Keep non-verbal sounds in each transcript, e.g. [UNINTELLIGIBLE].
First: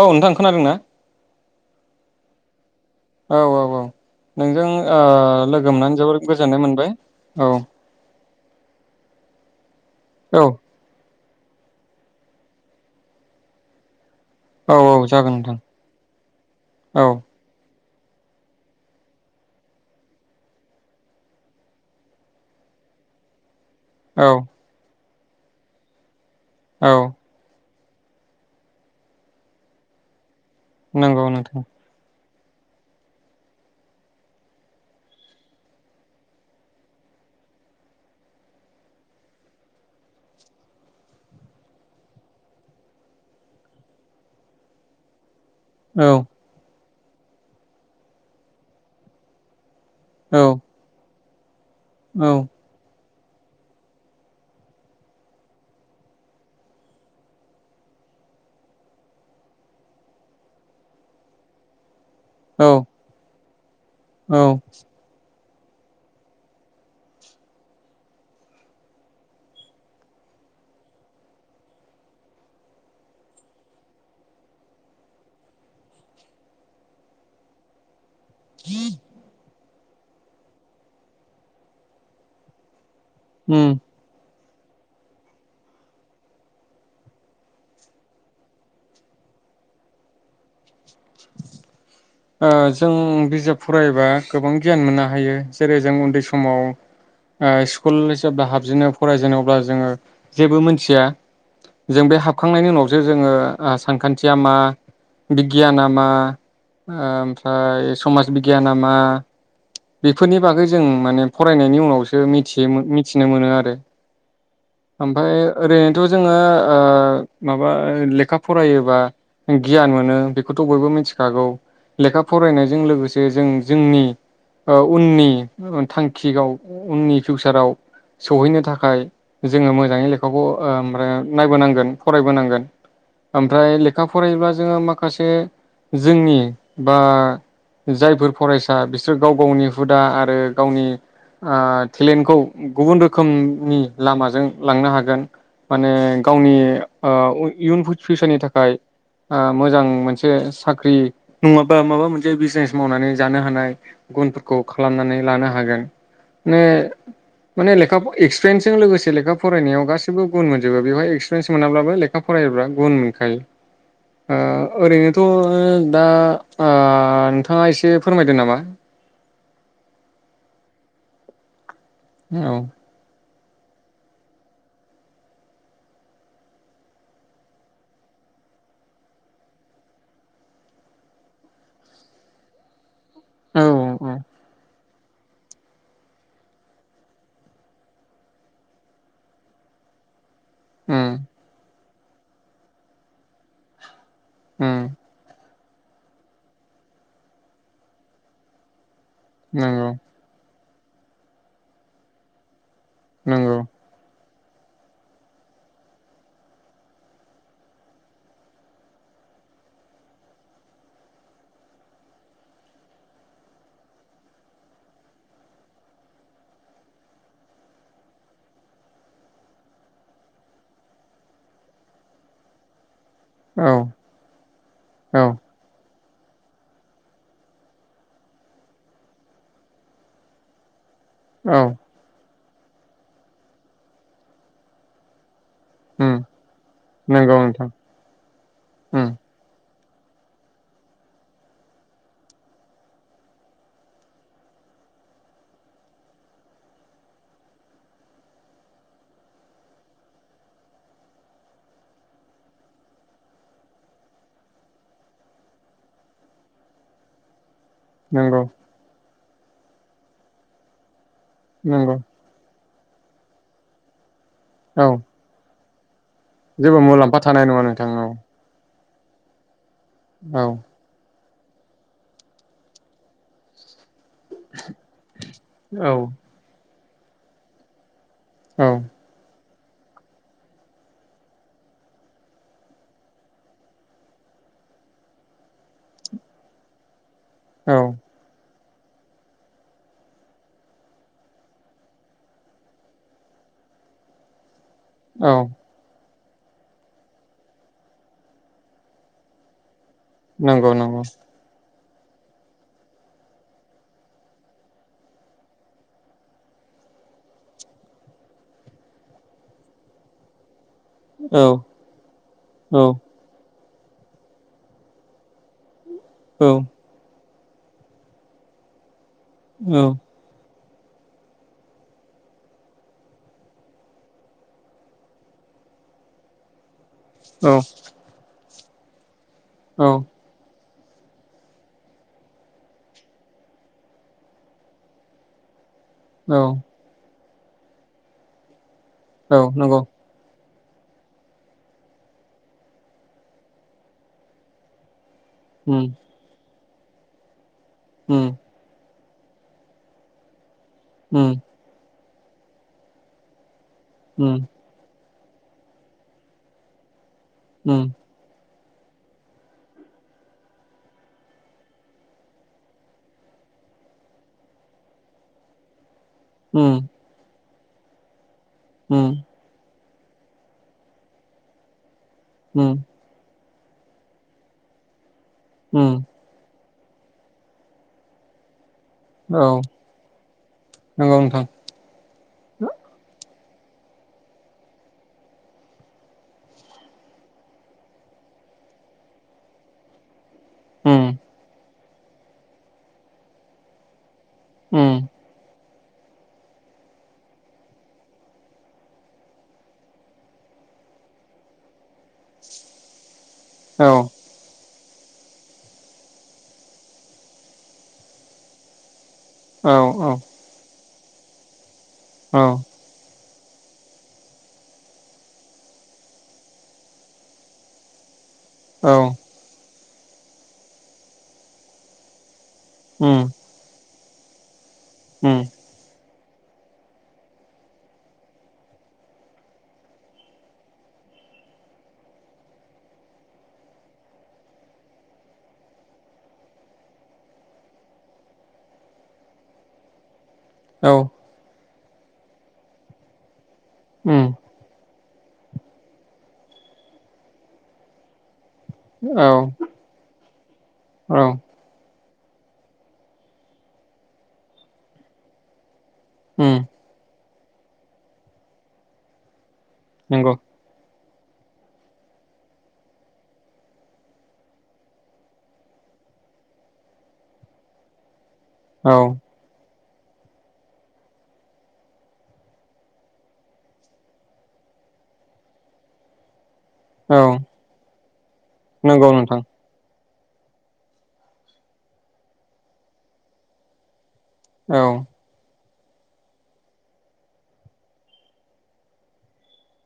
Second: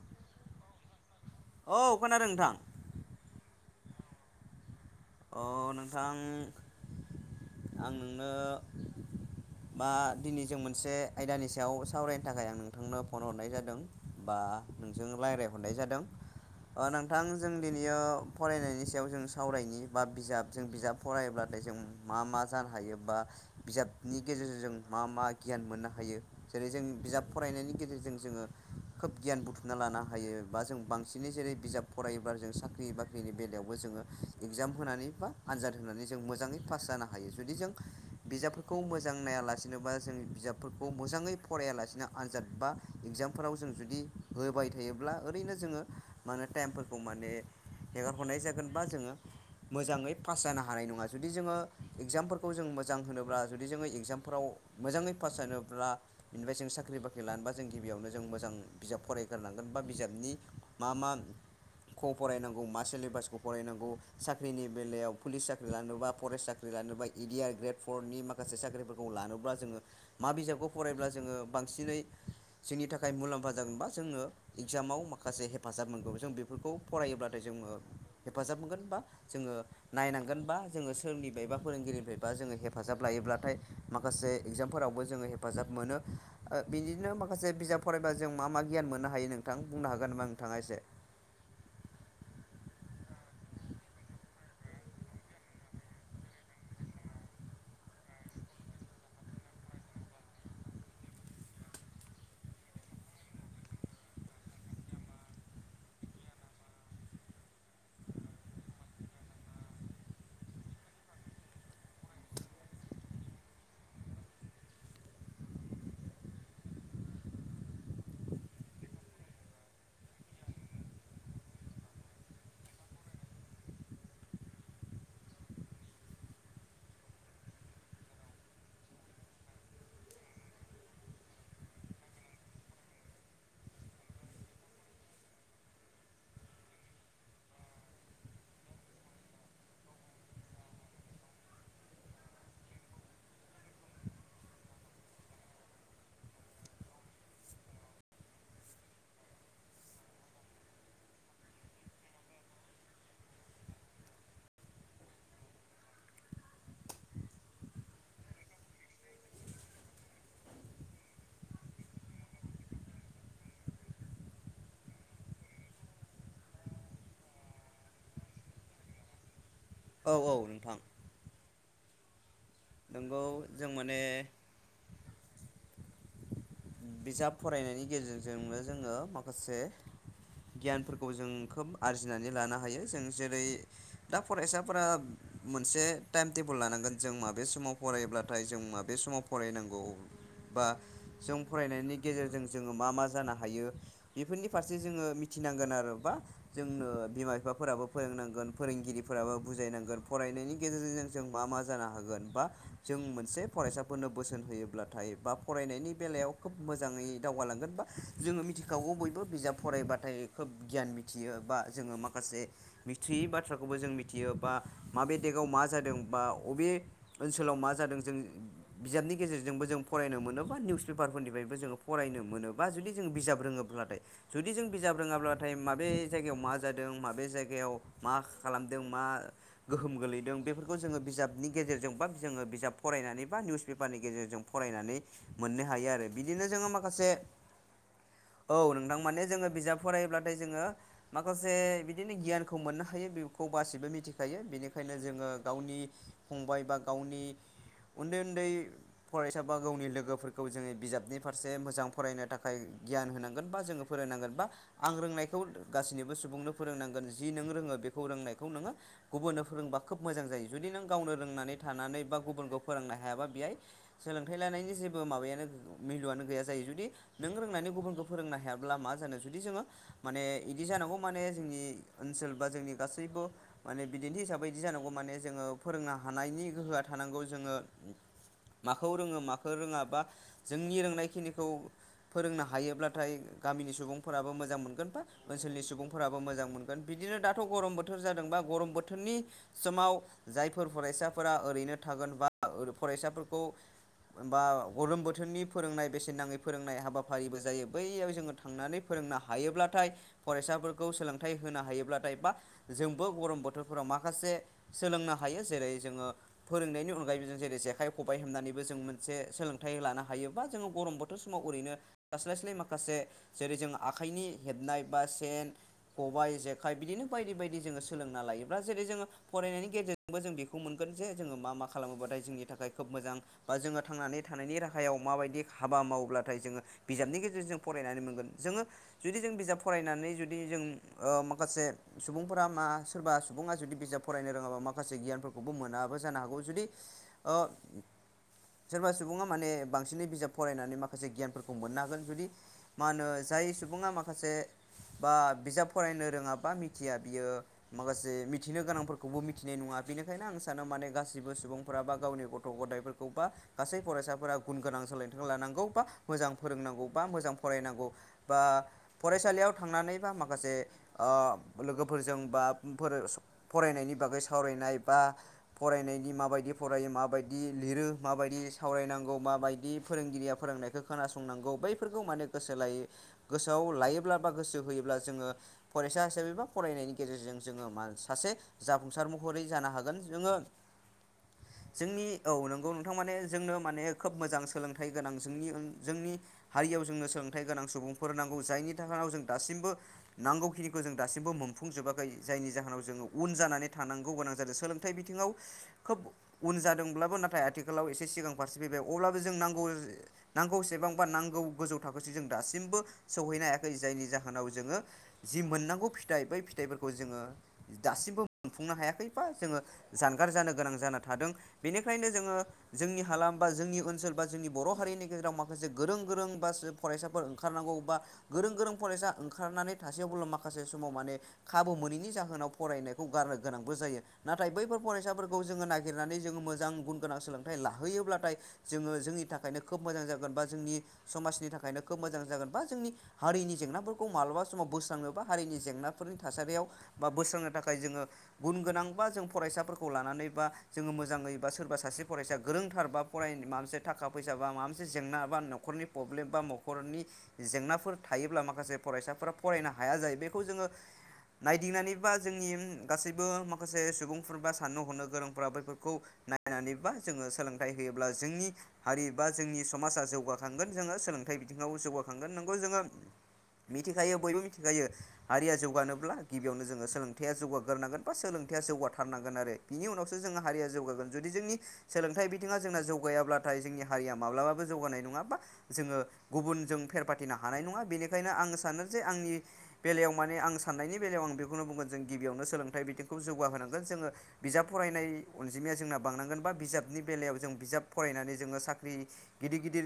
औ नोंथां खोनादों ना? औ खोनादों नोंथां। औ औ औ नोंजों ओ अ लोगो मोननानै नोंथां जोबोर गोजोननाय मोनबाय औ आं नोंनो मा औ दिनै जों मोनसे आयदानि सायाव सावरायनो थाखाय आं नोंथांनो फन हरनाय जादों। बा औ औ नोंजों जागोन नोंथां रायजलायहरनाय जादों औ नोंथां जों दिनैयो फरायनायनि सायाव जों सावरायनायनि बा बिजाब जों बिजाब फरायब्लाथाय जों मा मा जानो हायो बा बिजाबनि औ गेजेरजों मा मा गियान मोननो हायो? जेरै जों औ बिजाब फरायनायनि गेजेर गेजेरजों जोङो खोब गियान बुथुमना लानो हायो। बा जों नंगौ बांसिनै जेरै नोंथां बिजाब फराय जों साख्रि बाख्रिनि बेलायावबो जोङो इगजाम होनानै बा आनजाद होनानै जों मोजाङै पास जानो हायो। जुदि जों बिजाबफोरखौ मोजां नायालासिनो बा जों बिजाबफोरखौ मोजाङै फरायालासेनो आनजाद बा इगजामफोराव जों जुदि होबाय थायोब्ला ओरैनो जोंङो औ मानो टाइम फो रखौ माने हेगारहरनाय जागोनबा जोङो मोजाङै पास औ जानो हानाय नङा। जुदि जोङो इगजामफोरखौ जों मोजां होनो ब्ला जुदि जोङो इगजामफ्राव मोजाङै पास जानोब्ला बेनिफ्राय जों साख्रि बाख्रि लानोबा जों गिबियावनो जों मोजां बिजाब फरायग्रोनांगोन बा बिजाबनि मा मा खौ फरायनांगौ औ मा सिलेबासखौ फरायनांगौ। औ साख्रिनि बेलायाव पुलिस सा ख्रि लानोबा, फरेस्ट साख्रि लानोबा, इडिया ग्रेट फरनि माखासे साख्रिफोरखौ लानोब्ला जोङो मा बिजाबखौ फरायब्ला जोङो बांसिनै जोंनि थाखाय मुलाम्फा जागोनबा जोङो इगजामाव माखासे हेफाजाब मोनगौ जों बेफोरखौ फरायोब्लाथाय जोङो हेफाजाब मोनगोन बा ओ नायनांगोन बा जोङो सोरनिफ्राय बा फोरोंगिरिनिफ्रायबा जोङो हेफाजाब लायोब्लाथाय उम माखासे इगजामफोरावबो जोङो हेफाजाब मोनो बिदिनो माखासे बिजाब फरायबा जों मा मा गियान मोननो हायो नोंथां बुंनो हागोन नामा नोंथाङा एसे [UNINTELLIGIBLE] जों बिजाब फरायबा गोबां गियान मोननो हायो जेरै जों उन्दै समाव स्कुल जेब्ला हाबजेनो फरायजेनो अब्ला जोङो जेबो मोनथिया जों बे हाबखांनायनि उनावसो जोङो सानखान्थिया मा बिगियाना मा ओमफ्राय समाज बिगियाना मा बेफोरनि बागै जों माने फरायनायनि उनावसो मिथियो मिथिनो मोनो आरो ओमफ्राय ओरैनोथ' जोङो ओ माबा लेखा फरायोबा गियान मोनो बेखौथ' बयबो मिथिखागौ। लेखा फरायनायजों लोगोसे जों जोंनि उननि थांखियाव उननि फिउसाराव सहैनो थाखाय जोङो मोजाङै लेखाखौ ओमफ्राय नायबोनांगोन फरायबोनांगोन ओमफ्राय लेखा फरायोब्ला जोङो माखासे जोंनि बा जायफोर फरायसा बिसोरो गाव गावनि हुदा आरो गावनि टेलेन्टखौ गुबुन रोखोमनि लामाजों लांनो हागोन माने गावनि इयुन फिउसारनि थाखाय मोजां मोनसे साख्रि नङाबा माबा मोनसे बिजनेस मावनानै जानो हानाय गुनफोरखौ खालामनानै लानो हागोन माने माने लेखा एक्सपिरियेन्सजों लोगोसे लेखा फरायनायाव गासिबो गुन मोनजोबो बेवहाय एक्सपिरियेन्स मोनाब्लाबो लेखा फरायोब्ला गुन मोनखायो ओरैनोथ' दा नोंथाङा एसे फोरमायदो नामा? औ औ नोंथां। औ। नोंगौ जों माने बिजाब फरायनायनि गेजेरजोंनो जोङो माखासे गियानफोरखौ जों खोब आरजिनानै लानो हायो जों जेरै दा उम फरायसाफोरा मोनसे टाइम टेबोल लानांगोन जों माबे समाव फरायब्लाथाय जों माबे समाव फरायनांगौ। बा जों फरायनायनि गेजेरजों जोङो मा मा जानो हायो। बेफोरनि फारसे उम जोङो मिथि मिथिनांगोन आरो बा जोंनो बिमा बिफाफोराबो फोरोंनांगोन फोरोंगिरि फोराबो नंगौ बुजायनांगोन फरायनायनि गेजेरजों जों मा मा जानो हागोन बा जों मोनसे नंगौ फरायसाफोरनो बोसोन होयोब्लाथाय बा फरायनायनि बेलायाव खोब मोजाङै दावगालांगोन बा जोङो मिथिखागौ बयबो बिजाब फरायबाथाय खोब गियान मिथियो बा जोङो माखासे मिथियै बाथ्राखौबो जों मिथियो बा माबे देगाव मा जादों बा बबे ओनसोलाव मा जादों जों बिजाबनि गेजेरजोंबो जों फरायनो मोनोब बा निउसेपार पेपारफोरनिफ्रायबो जोङो फरायनो मोनो बा जुदि जों बिजाब औ रोङोब्लाथाय जुदि जों बिजाब औ रोङाब्लाथाय माबे बे जायगायाव मा जादों माबे जायगायाव मा खालामदों मा गोहोम गोलैदों बेफोरखौ जोङो बिजाबनि औ गेजेरजों बा जोङो बिजाब फरायनानै बा निउसपेपारनि गेजेरजों फरायनानै मोननो हा आरो उम बिदिनो जोङो माखासे नंगौ नोंथां औ नोंथां उम माने जोङो बिजाब फरायोब्लाथाय जोङो माखासे बिदिनो गियानखौ मोननो हायो बेखौ गासिबो मिथिखायो बेनिखायनो जोङो गावनि फंबाय बा गावनि उन्दै उन्दै फरायसा बा गावनि लोगोफोरखौ खौ जोङो बिजाबनि फारसे मोजां फरायनो थाखाय गियान होनांगोन बा जोङो फोरोंनांगोन बा आं रोंनायखौ गासैसिनिबो सुबुंनो फोरोंनांगोन जि नों रोङो। बेखौ नंगौ रोंनायखौ नोङो गुबुननो फोरोंबा खोब मोजां जायो जुदि नों गावनो रोंनानै नंगौ थानानै बा गुबुनखौ फोरोंनो हायाबा बेहाय सोलोंथाइ लानायनि जे औ भेलुवानो गैया जायो जेबो जुदि मुलाम्फा नों थानाय नङा रोंनानै नोंथां गुबुनखौ औ फोरोंनो हाया मा जानो जुदि जोङो माने औ इदि जानांगौ माने जोंनि ओनसोल बा जोंनि गासैबो माने बिदिन्थि हिसाबै बिदि जानांगौ माने जोङो औ फोरोंनो हानायनि गोहोआ थानांगौ जोङो औ माखौ रोङो मा फोरोङा बा जोंनि रोंनायखिनिखौ फोरोंनो हायोब्लाथाय गामिनि सुबुंफोराबो मोजां मोनगोन बा ओनसोलनि सुबुंफोराबो मोजां मोनगोन बि बिदिनो दाथ' गरम औ बोथोर जादोंबा गरम बोथ बोथोरनि समाव जायफोर फरायसाफोरा ओरैनो थागोन बा फरायसाफोरखौ बा गरम औ बोथोरनि फोरोंनाय बेसेन नाङै फोरोंनाय हाबाफारिबो जायो बैयाव जोङो थांनानै फोरोंनो हायोब्लाथाय नंगौ फरायसाफोरखौ नंगौ सोलोंथाइ होनो हायोब्ला बा जोंबो गरम बोथोरफोराव माखासे सोलोंनो हायो जेरै जोङो फोरोंनायनि अनगायैबो जों जेरै जेखाइ खबाइ होननानैबो जों मोनसे सोलों थाय लानो हायोबा जोङो गरम बोथोर औ समाव ओरैनो थास्लायस्लाय औ माखासे जेरै जों आखाइनि हेबनाय बा सेन, खबाइ, औ जेखाय बिदिनो बायदि-बायदि जोङो सोलोंना लायोब्ला जेरै जोङो फरायनायनि गेजेरजोंबो जों बे खौ मोनगोन जे जोङो मा मा खालामोबाथाय जोंनि थाखाय खोब मोजां बा जोङो थांनानै थानायनि राहायाव माबायदि हाबा मावोब्लाथाय जोङो बिजाबनि औ गेजेरजों जों फरायनानै मोनगोन जोङो जुदि जों बिजाब औ फरायनानै जुदि जों अ माखासे सुबुंफोरा मा सोरबा सुबुङा जुदि बिजाब फरायनो रोङाबा माखासे गियानफोरखौबो मोना बोजानो हागौ औ जुदि अ सोरबा सुबुङा औ माने नंगौ बांसिनै बिजाब फरायनानै माखासे गियानफोरखौ मोननो हागोन जुदि मा होनो जाय सुबुङा माखासे बा बिजाब उम फरायनो रोङाबा मि थिया बियो माखासे उम मिथिनो गोनांफोर खौबो मिथिनाय नङा बेनिखायनो आं सानो माने उम गासिबो सुबुंफोरा बा गावनि गथ' गथायफोरखौ बा गासै फरायसाफोरा गुन गोनां सोलायदों लानांगौ बा मोजां फोरोंनांगौ। बा मोजां उम फरायनांगौ बा फरायसालियाव थांनानै बा माखासे ओ लोगोफोरजों बा फरायनायनि बागै सावरायनाय बा फराय माबायदि उम फरायो माबायदि लिरो माबायदि उम सावरायनांगौ माबायदि फोरोंगिरिया फोरोंनायखौ खोनासंनांगौ बै फोरखौ माने गोसो उम लायै गोसोआव लायोब्ला बा गोसो होयोब्ला जोङो फरायसा उम हिसाबै बा फरायनायनि गेजेरजों जोङो मा सासे जाफुंसार महरै औ जानो हागोन जोङो नंगौ नोंथां जोंनि औ नोंगौ नोंथां माने जोंनो माने खोब मोजां सोलोंथाइ गोनां जोंनि जोंनि हारियाव जोंनो सोलोंथाइ गोनां सुबुंफोर नांगौ जायनि थाखा [UNINTELLIGIBLE] नाव जों दासिमबो नांगौखिनिखौ जों उम दासिमबो मोनफुंजोबा [UNINTELLIGIBLE] जायनि जाहोनाव जोङो उन जानानै थानांगौ गोनां [UNINTELLIGIBLE] सोलोंथाइ उम बिथिङाव उन जादोंब्लाबो नाथाय आथिखालाव एस सिगां फारसे फैबाय अब्लाबो जों नांगौ नांगौसेबांबा नांगौ गोजौ थाखोसिम जों दासिमबो सौहैनो हायाखै औ जायनि जाहोनाव जोङो जि मोननांगौ फिथाइ बै फिथाइफोरखौ जोङो दासिमबो मोनफुंनो हायाखै जोङो औ औ जानगार जानो गोनां जाना थादों बेनिखायनो औ जोङो हालाम बा जोंनि ओनसोल बा जोंनि बर' हारिनि गेजेराव माखासे गोरों गोरों बा फरायसाफोर ओंखारनांगौ बा गोरों गोरों औ फरायसा ओंखारनानै थासेयावब्ला माखासे समाव माने खाबु मोनैनि जाहोनाव फरायनायखौ उम गारनो गोनांबो जायो नाथाय बैफोर फरायसाफोरखौ उम जोङो नागिरनानै जोङो मोजां गुन गोनां सोलों नाथाय लाहोयोब्लाथाय जोङो जोंनि थाखायनो खोब मोजां जागोन बा जोंनि समाजनि थाखायनो खोब मोजां जागोन बा जोंनि हारिनि जेंनाफोरखौ मालाबा समाव बोस्राङनो बा हारिनि जेंनाफोरनि थासारियाव बा बोस्रांनो थाखाय जोङो गुन गोनां बा जों फरायसाफोरखौ लानानै बा जोङो औ मोजाङैबा सोरबा फरायसा गोरोंथार बा फराय माबासे थाखा उम फैसा बा माबा मोनसे जेंना बा न'खरनि प्रब्लेम बा न'खरनि जेंनाफोर थायोब्ला माखासे औ फरायसाफोरा फरायनो हाया जायो। बेखौ जोङो नायदिंनानैबा जोंनि ओम गासैबो माखासे सुबुंफोर बा साननो हनो गोरोंफोरा बैफोरखौ उम नायनानैबा जोङो सोलोंथाइ होयोब्ला जोंनि हारि बा जोंनि समाजा नंगौ जौगाखांगोन जोङो सोलों मोनफ्रोम बिथिङाव जौगाखांगोन नोंगौ जोङो मिथिखायो बयबो मिखायो हारिया जौगानोब्ला गिबियावनो जोङ सोलोंथाया जौगोनांगोन बा सोलों औ जौगाथारनांगोन आरो बिनि उनावसो जोंनि हारिया जौगागोन जुदि जोंनि सोलोंथाइ बिथिङा जोंना जौगायाब्लाथाय जोंनि हारिया माब्लाबाबो जौगानाय नङा बा जोङो गुबुन जों फेर औ फाथिनो हानाय नङा बेनिखायनो आं सानो जे नंगौ आंनि नोंथां बेलायाव माने आं साननायनि बेलायाव आं बेखौनो बुंगोन जों गिबियावनो सोलोंथाइ बिथिंखौ जौगाहोनांगोन जोङो। बिजाब औ फरायनायन अनजिमाया जोंना बांनांगो बा बिजाब बिजाबनि बेलायाव जों बिजाब फरायनानै जोङो साख्रि गिदिर गिदिर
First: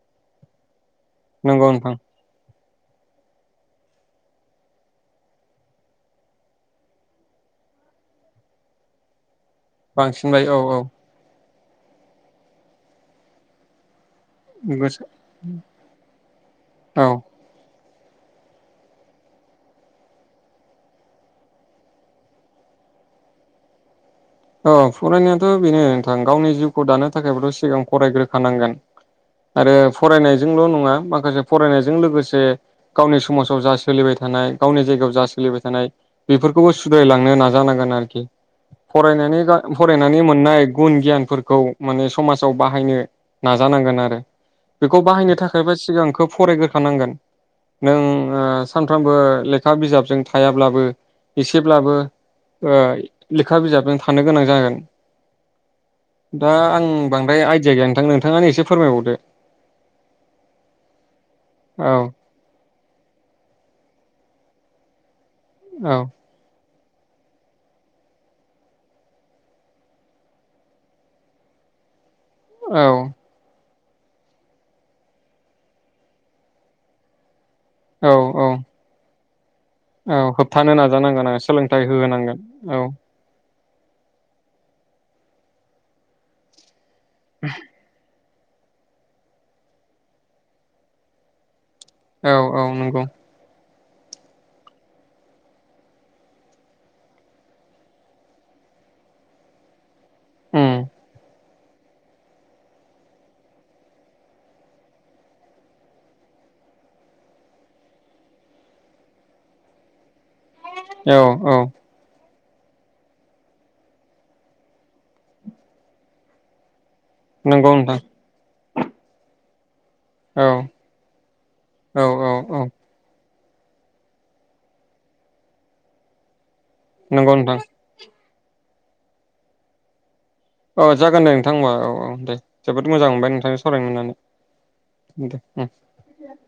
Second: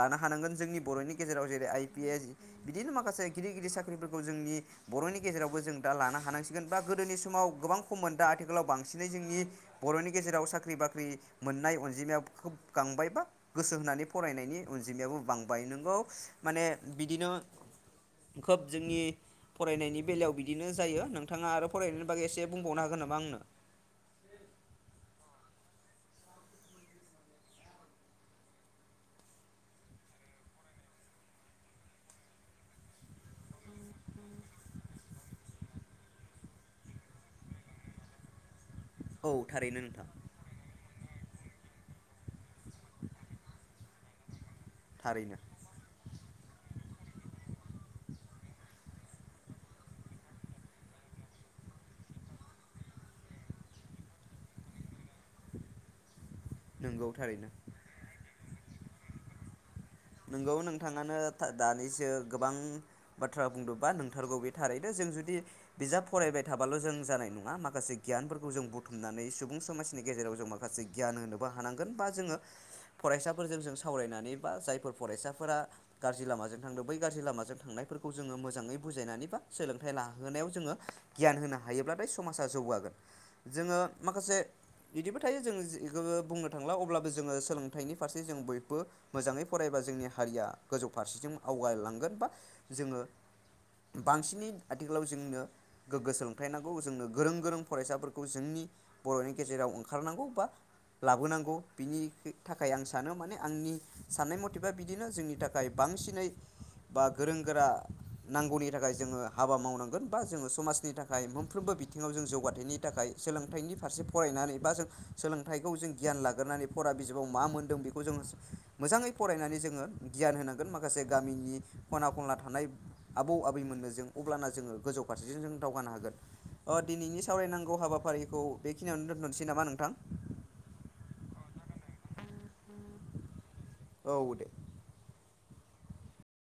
लानो हानांगोन जोंनि बर'नि गेजेराव जेरै नंगौ आइ नोंथां पि एस बिदिनो माखासे गिदिर गिदिर साख्रिफोरखौ जोंनि बर'नि गेजेरावबो जों दा लानो हानांसिगोन बा गोदोनि समाव गोबां खममोन दा आथिखालाव बांसिनै जोंनि बर'नि बांसिनबाय गेजेराव औ साख्रि औ बाख्रि मोननाय अनजिमाया खोब गांबाय बा गोसो होनानै फरायनायनि गोसो अनजिमायाबो बांबाय नोंगौ माने औ बिदिनो खोब जोंनि फरायनायनि बेलायाव बिदिनो जायो नोंथाङा आरो फरायनायनि बागै एसे बुंबावनो हागोन नामा आंनो? औ फरायनायाथ' बेनो नोंथां गावनि जिउखौ दानो थाखायबोथ' सिगां फरायग्रोख नांगोन आरो फरायनायजोंल' नङा माखासे फरायनायजों लोगोसे गावनि समाजाव जा सोलिबाय थानाय गावनि जायगायाव जा सोलिबाय थानाय बेफोरखौबो सुद्रायलांनो नाजानांगोन आरोखि। औ फराय थारैनो नोंथां। फरायनानै मोननाय गुन गियान फोरखौ माने समाजाव बाहायनो नाजानांगोन आरो बेखौ बाहायनो थारैनो थाखायबा सिगां खोब फरायग्रोखानांगोन नों सानफ्रोमबो लेखा बिजाबजों थायाब्लाबो एसेब्लाबो खोथा बिजाबजों थानो गोनां जागोन दा आं नोंगौ बांद्राय थारैनो आइडिया गैया नोंथांनो नोंथांनानै एसे फोरमायबावदो। नोंगौ नोंथाङानो औ दानिसो गोबां बाथ्रा बुंदोंबा नोंथारगौ बे थारैनो जों जुदि औ बिजाब फरायबाय थाबाय हाबाल' जों जानाय नङा माखासे गियानफोरखौ जों बुथुमनानै सुबुं समाजनि गेजेराव जों माखासे गियान होनोबो हानांगोन। बा जोङो औ फरायसाफोरजों जों सावरायनानै बा जायफोर फरायसाफोरा गाज्रि लामाजों थांदों बै गाज्रि लामाजों थांनायफोरखौ औ जोङो औ मोजाङै बुजायनानै बा सोलोंथायाइ औ लाहोनायाव होबथानो जोङो नाजानांगोन गियान आं होनो सोलोंथाइ हायोब्लाथाय होहोनांगोन समाजा औ जौगागोन। जोङो माखासे बिदिबो थायो जोखौ बुंनो थांला अब्ला जों सोलोंथाइनि फारसे जों बयबो मोजाङै फरायबा जोंनि हारिया गोजौ फारसेथिंजों आवगायलां गोन बा औ औ जोंङो नंगौ बांसिनै आथिखालाव जोंनो गोग्गो सोलोंथाइ नांगौ जोंनो गोरों गोरों फरायसाफोरखौ जोंनि बरनि गेजेराव ओं खारनांगौ बा उम लाबोनांगौ बिनि थाखाय आं सानो माने आंनि साननाय मथेबा बिदिनो जोंनि थाखाय बांसिनै बा गोरों गोरा नांगौनि थाखाय जोङो हाबा मावनांगोन बा जोङो समाजनि थाखाय औ औ मोनफ्रोमबो बिथिङाव जों जौगा थाखाय सोलोंथाइनि फारसे फरायनानै बा जों सोलोंथाइखौ जों गियान लाग्रोनानै फरा बिजाबाव मा नंगौ मोनदों नोंथां बेखौ जों मोजाङै फरायनानै जोङो गियान औ होनांगोन माखासे गामिनि औ खना औ खनला औ थानाय आबौ आबैमोननो जों अब्ला जोङो गोजौ फारसेजों जों दावगानो हागोन अ दिनैनि नंगौ नोंथां सावरायनांगौ हाबाफारि बे खौ बेखिनियावनो दोन्थनोसै नामा नोंथां औ जागोन दे नोंथां होमबा औ औ दे जोबोद मोजां मोनबाय नोंथांजों सावरायनो मोननानै औ दे [UNINTELLIGIBLE]